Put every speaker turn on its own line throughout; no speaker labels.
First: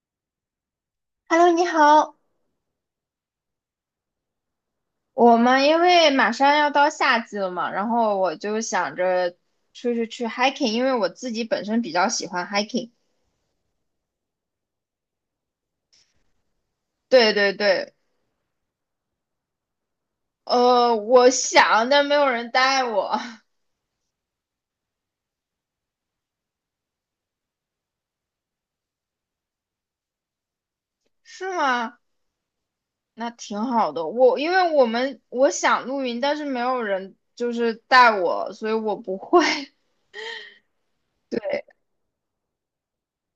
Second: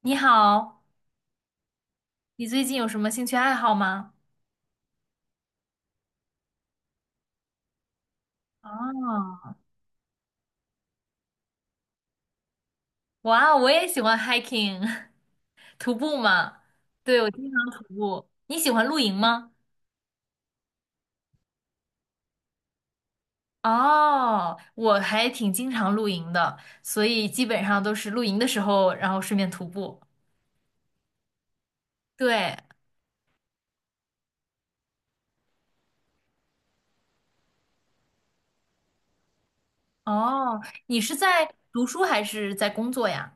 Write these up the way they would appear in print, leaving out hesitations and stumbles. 你好，
Hello，你好。
你最近有什么兴趣爱好吗？
我们因为马上要到夏季了嘛，然后我就想着
啊，
出去 hiking，因为我自己本身比较喜欢 hiking。
哇哦，我也喜欢 hiking，徒步嘛。对，我
对
经
对
常徒
对，
步。你喜欢露营吗？
我想，但没有人带我，
哦，我还挺经常露营的，所以基本上都是露营的时候，然后顺便徒步。
是吗？
对，
那挺好的。我因为我们我想露营，但是没有人就是带我，所以我不会。
哦，你是在
对，
读书还是在工作呀？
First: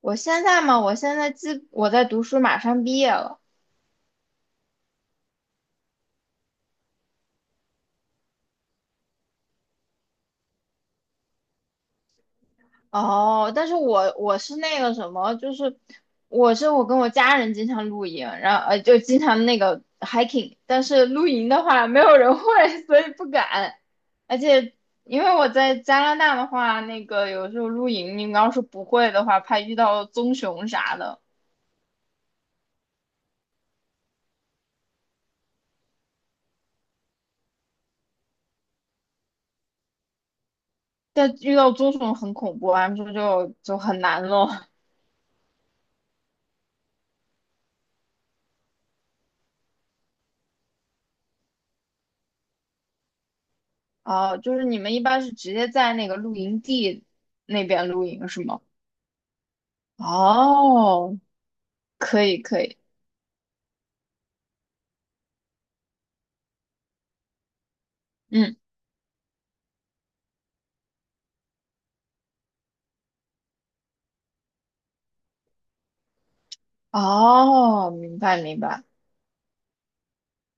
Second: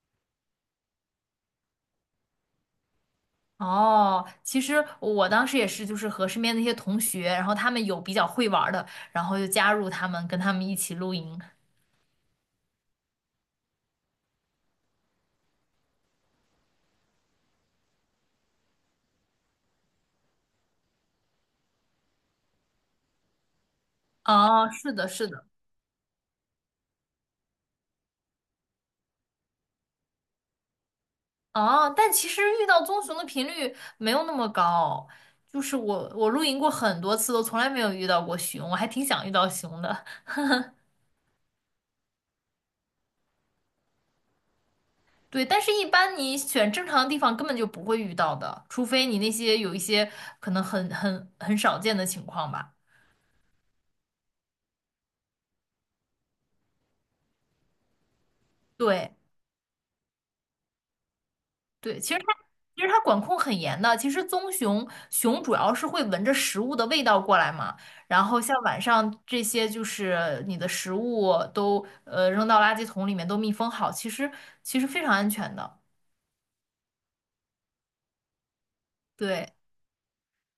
我现在嘛，我在读书，马上毕业了。
哦，其实我当时也是，就是和身边那些同学，然后他们有比较会玩儿的，然后就加入他们，跟他们一起露营。
哦，但是我是那个什么，就是我跟我家人经常露营，然后就经常那个 hiking，但是露营的话没有人会，所以不敢。而
哦，
且
是的，
因
是
为
的，
我在加拿大的话，那个有时候露营，你要是不会的话，怕遇到棕熊啥的。
哦，但其实遇到棕熊的频率没有那么高，就是我露营过很多次，都从来没有遇到过熊，我还挺想遇到熊的。
但遇到棕熊很恐怖，他们说就很难咯。
对，但是一般你选正常的地方根本就不会遇到的，除非你那些有一些可能很少见的情况吧。
哦，就是你们一般是直接在那个露营地那边露营是吗？
对。
哦，
对，其实
可
它
以可以。
其实它管控很严的。其实棕熊熊主要是会闻着食物的味道过来嘛，然后
嗯。
像晚上这些就是你的食物都扔到垃圾桶里面都密封好，其实非常安全的。
哦，明白明白。
对，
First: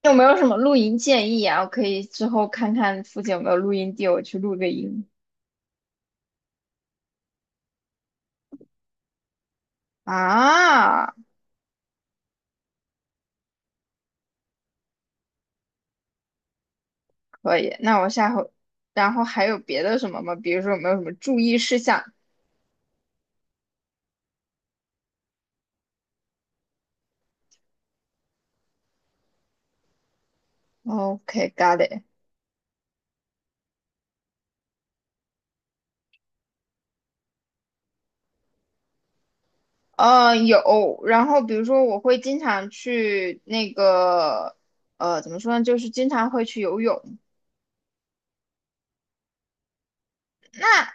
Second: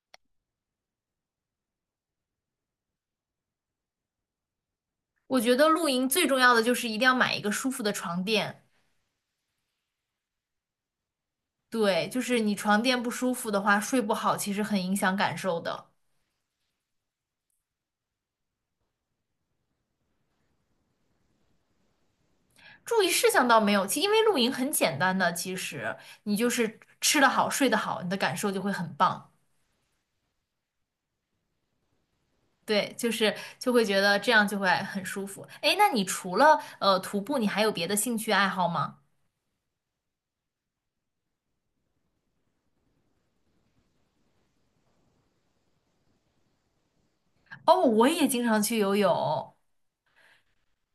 有没有什么露营建议啊？我可以之后看看附近有没有露营地，我去露个营。
我觉得露营最重要的就是一定要买一个舒服的床垫。
啊，
对，就是你床垫不舒服的话，睡不好其实很影响感受的。
可以。那我下回，然后还有别的什么吗？比如说有没有什么注意事项
注意事项倒没有，其因为露营很简单的，其实你就是吃得好，睡得好，你的感受就会很棒。
？OK，got it。
对，就是就会觉得这样就会很舒服。哎，那你除了徒步，你还有别的兴趣爱好吗？
有。然后比如说我会经常去那个，怎么说呢？就是经常会去游泳。
哦，我也经常去游泳，
啊。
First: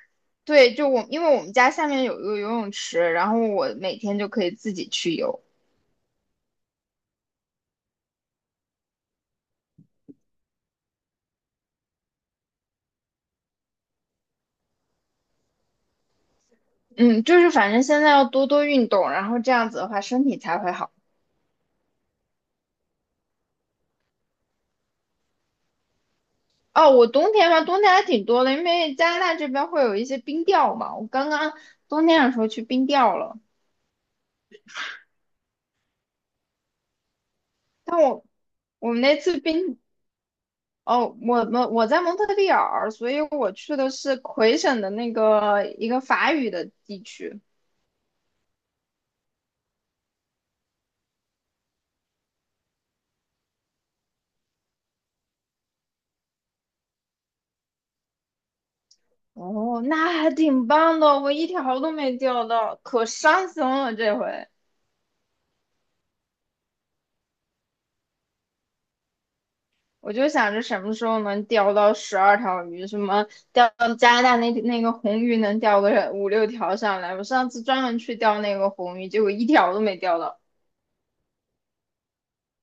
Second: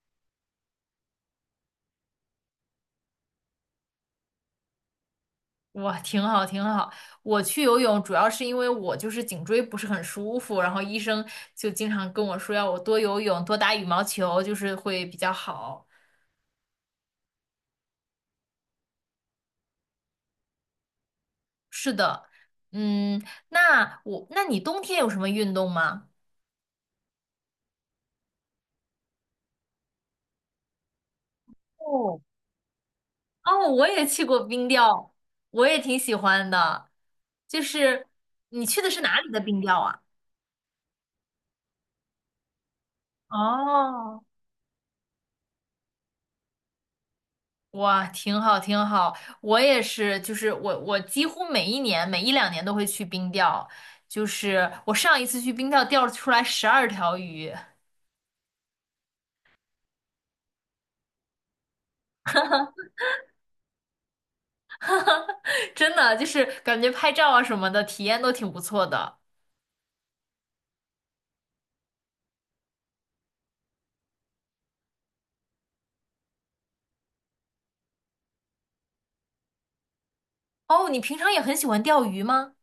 对，就我，因为我们家下面有一个游泳池，然后我每天就可以自己去游。
哇，挺好挺好。我去游泳主要是因为我就是颈椎不是很舒服，然后医生就经常跟我说要我多游泳，多打羽毛球，就是会比较好。
嗯，就是反正现在要多多运动，然后这样子的话身体才会好。
是的，嗯，那你冬天有什么运动吗？
哦，我冬天嘛，冬天还挺多的，因为加拿大这边会有一些冰钓嘛。我刚刚冬
哦。
天的时候去冰钓了，
哦，我也去过冰钓，我也挺喜欢的。就
但
是
我
你去的
我
是
们那
哪里
次
的冰
冰，
钓啊？
哦，我在蒙特利尔，所以我去的是
哦，
魁省的那个一个法语的地区。
哇，挺好，挺好。我也是，就是我几乎每一年、每一两年都会去冰钓。就是我上一次去冰钓钓出来12条鱼，
哦，那还挺棒的，我一条都没钓到，可伤心了这回。
真的就是感觉拍照啊什么的体验都挺不错的。
我就想着什么时候能钓到12条鱼，什么钓加拿大那个红鱼能钓个五六条上来。我上次专门去钓那个红鱼，结果一条都没钓到。
哦，你平常也很喜欢钓鱼吗？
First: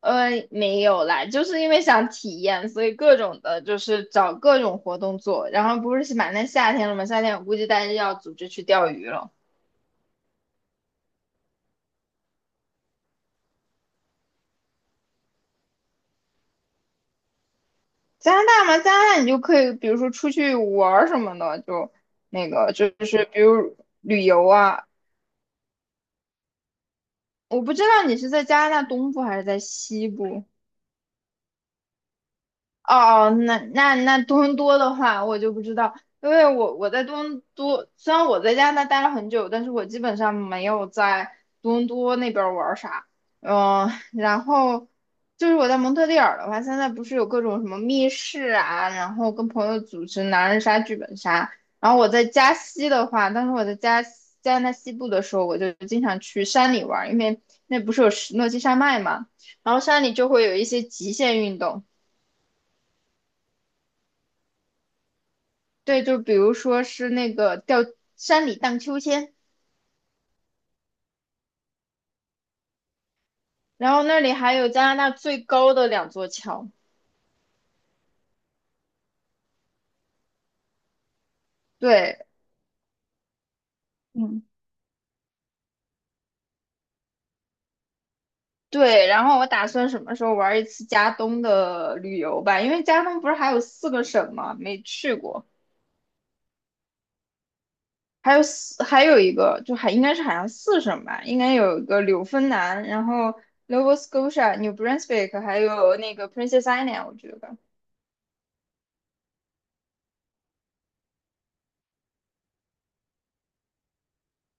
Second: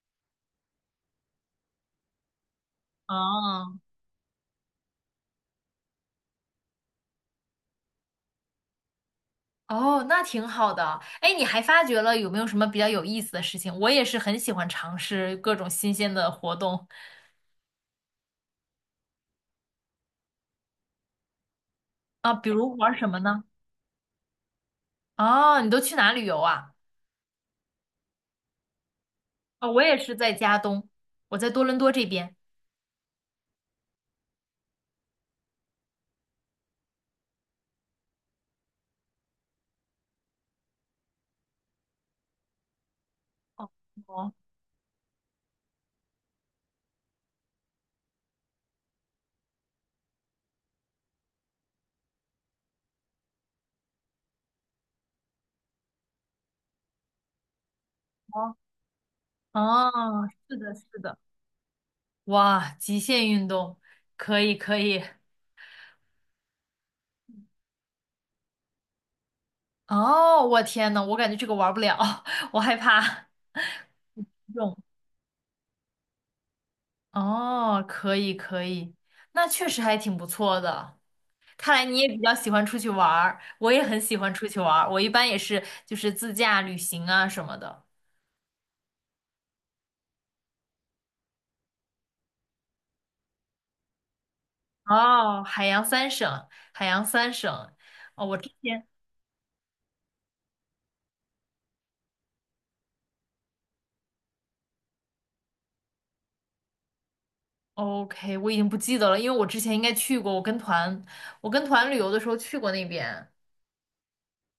没有啦，就是因为想体验，所以各种的
哦，
就是找各种活动做。然后不是马上夏天了嘛，夏天我估计大家要组织去钓鱼了。
哦，那挺好的。哎，你还发觉了有没有什么比较有意思的事情？我也是很喜欢尝试各种新鲜的活动
加拿大嘛，加拿大你就可以，比如说出去玩儿什么的，就
啊，
那
比
个
如
就
玩什么
是比
呢？
如旅游啊，
哦，你都去哪旅游啊？
我不知道你是在加拿大东部还是在
哦，我也
西
是在
部。
加东，我在多伦多这边。
哦，那多伦多的话，我就不知道，因为我在多伦多，虽然我在加拿大待了很久，但是我基本上没有在多伦多那边玩儿啥。
哦
嗯，
哦
然后就是我在蒙特利尔的话，现在不是有各种什么密室啊，然后跟朋友组织狼人杀、剧本杀。然后我在加西的话，当时我在加西加拿大西部的时候，我就经常去山里玩儿，因为那不是有石诺
哦，
基山脉嘛，然后山里
哦，
就会有
是
一
的，
些
是
极
的。
限运动。
哇，极限运动，可以可以。
对，就比如说是那个叫山里荡秋千，
哦，我天呐，我感觉这个玩不了，我害怕。
然后那里还有
用。
加拿大最高的两座桥。
哦，可以可以，那确实还挺不错的。看来你也比
对
较喜欢出去玩儿，我也很喜欢
嗯，
出去玩儿。我一般也是就是自驾旅行啊什么的。
对，然后我打算什么时候玩一次加东的旅游吧，因为加东不是还有四个省吗？没去
哦，
过，
海洋三省，海洋三省。天。
还有一个就还应该是好像四省吧，应该有一个纽芬兰，然后 Nova Scotia、New Brunswick，还有那个 Princess Island，我觉得
OK，我已经不记得了，因为我之前应该去过，我跟团，我跟团旅游的时候去过那边。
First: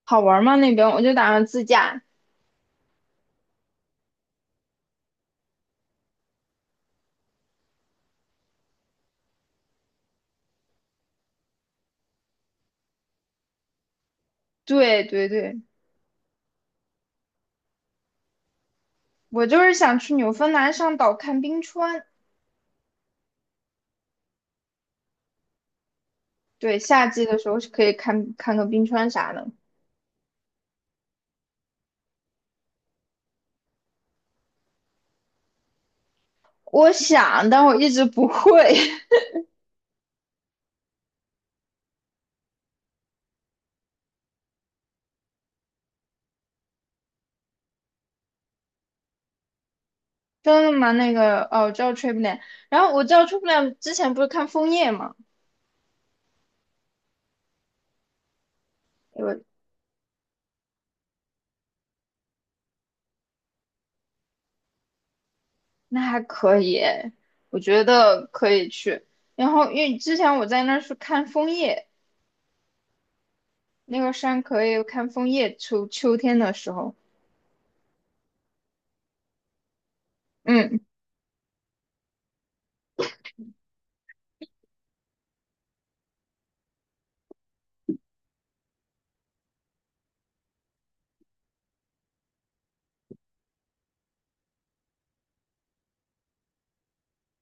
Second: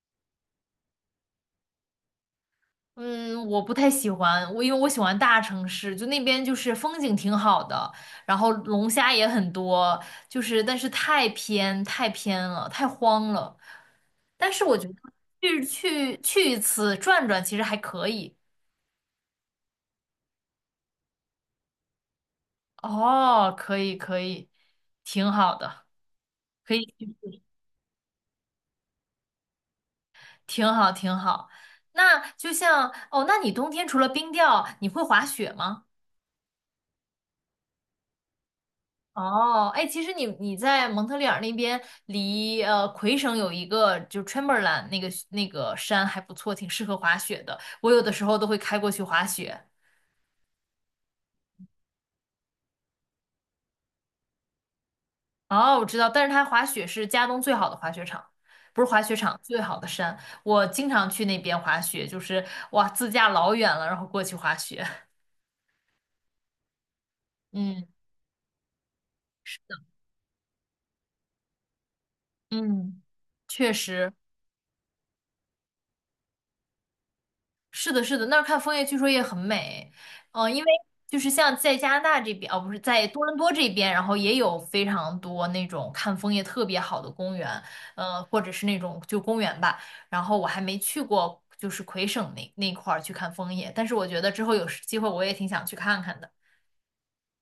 好玩吗？那边我就打算自驾。
嗯，我不太喜欢，我因为我喜欢大城市，就那边就是风景挺好的，然后龙虾也很多，就是但是太偏太偏了，太荒了。但是我觉得
对对对。
去一次转转其实还可以。
我就是想去纽芬兰上岛看冰川，
哦，可以可以，挺好的，可
对，
以
夏季的时候是可以看看个冰川啥的。
挺好挺好。那就像哦，那你冬天除了冰钓，你会滑雪吗？
我想，但我一直不会。
哦，哎，其实你在蒙特利尔那边离，魁省有一个就是 c h a m b r l a i n 那个山还不错，挺适合滑雪的。我有的时候都会开过去滑雪。
真的吗？那个哦，我知道 Triplan，然后我知道 Triplan 之前不是看枫叶嘛，
哦，我知道，但是它滑雪是加东最好的滑雪场，不是滑雪场，最
我
好的山。我经常去那边滑雪，就是哇，自驾老远了，然后过去滑雪。
那还可以，我觉
嗯
得可以去。然后因为之前我在那儿是看枫叶，
嗯，确
那
实。
个山可以看枫叶，秋天的时候，
是的，是的，那儿看枫叶据说也很美，因为
嗯，
就是像在加拿大这边，哦，不是在多伦多这边，然后也有非常多那种看枫叶特别好的公园，或者是那种就公园吧。然后我还没去过，就是魁省那块儿去看枫叶，但是我觉得之后有时机会我也挺想去看看的。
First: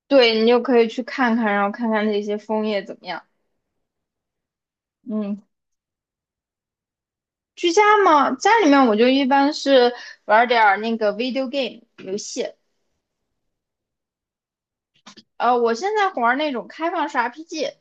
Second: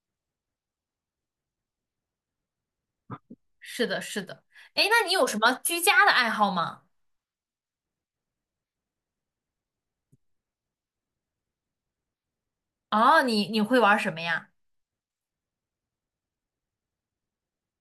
对你就可以去看看，然后看看那些枫叶怎么样。
是的，是的，哎，那你有什
嗯，
么居家的爱好吗？
居家嘛，家里面我就一般是玩点儿那个 video game 游戏，
哦，你会玩什么呀？
我现在玩那种开放式 RPG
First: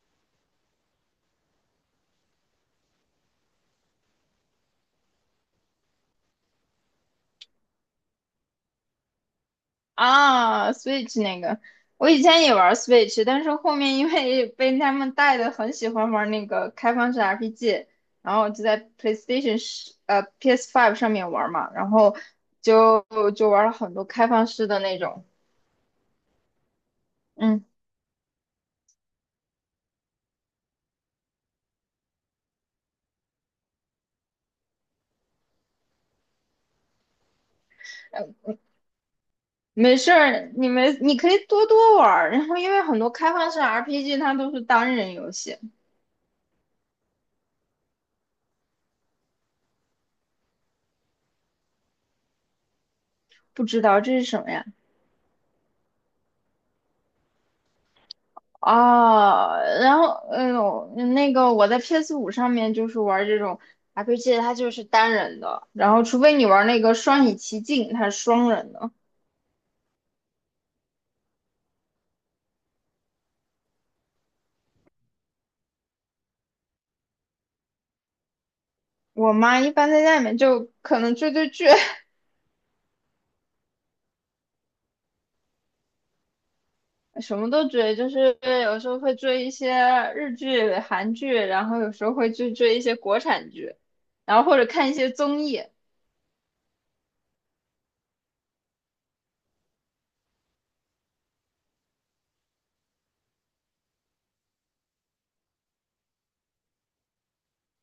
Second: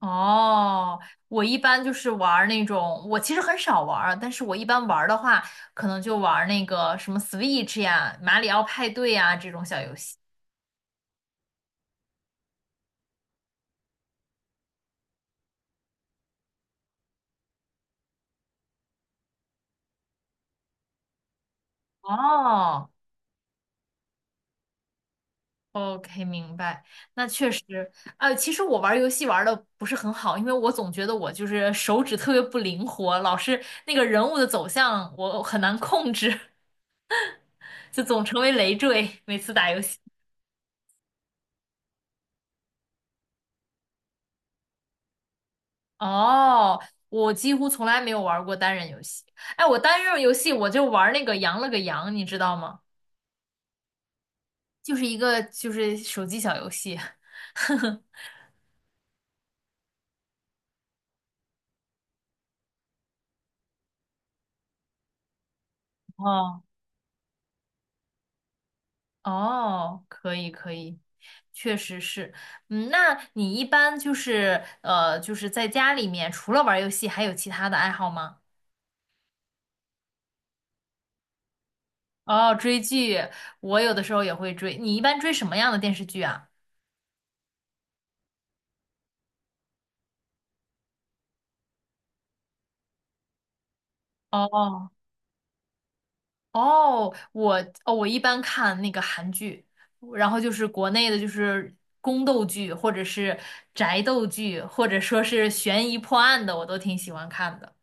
哦，我一般就是玩儿那种，我其实很少玩儿但是我一般玩儿的话，可能就玩儿那个什么 Switch 呀、马里奥派对呀这种小游戏。
啊，Switch 那个，我以前也玩 Switch，但是后面因为被他们带的很喜欢玩那个开放式 RPG，然后就在 PS5 上面玩嘛，然后
哦
就就玩了很多开放式的那种，
，OK，明白。那确
嗯。
实，其实我玩儿游戏玩的不是很好，因为我总觉得我就是手指特别不灵活，老是那个人物的走向我很难控制，就总成为累赘，每次打游
没
戏。
事儿，你们你可以多多玩儿，然后因为很多开放式 RPG 它都是单人游戏，
哦，我几乎从来没有玩过单人游戏。哎，我单人游戏我就玩那个羊了个羊，你知道吗？
不知道这是什么呀？
就是一个就是手机小游戏。
哦，然后那个我在 PS5上面就是玩这种 RPG，它就是单人的，然后除非你
哦
玩那个双影奇境，它是双人的。
哦，可以可以，确实是。嗯，那你一般就是就是在家里面除了玩游戏，还有其他的爱好吗？
我妈一般在家里面就可能追追剧，
哦，追剧，我有的时候也会追。你一般追什么样的电视剧啊？
什么都追，就是有时候会追一些日剧、韩剧，然后有时候会去追一些国产剧，然后或者
哦
看一些综艺。
哦，我一般看那个韩剧，然后就是国内的，就是宫斗剧，或者是宅斗剧，或者说是悬疑破案的，我都挺喜欢看的。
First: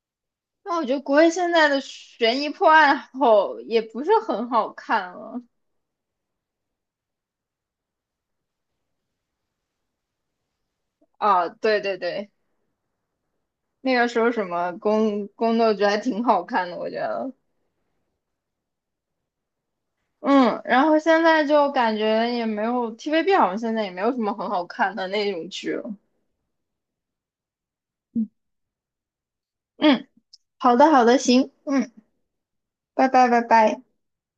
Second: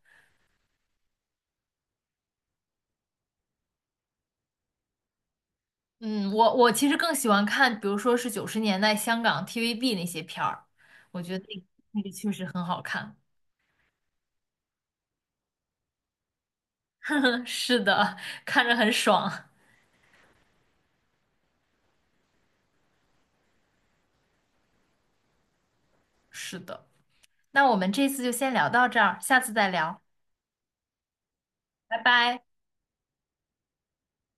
那我觉得国内现在的悬疑破案好也不是很好看了。
嗯，我其实更喜欢看，比如说是90年代香港 TVB 那些片儿，我觉得
啊，
那个
对对
确
对，
实很好看。
那个时候什么宫斗剧还挺好看的，我觉得。
是的，看着很爽。
嗯，然后现在就感觉也没有 TVB 好像现在也没有什么很好看的那种剧了。
是的，那我们这次就先聊到这儿，下次再聊，
嗯，好的好的，行，嗯，
拜拜。
拜拜拜拜。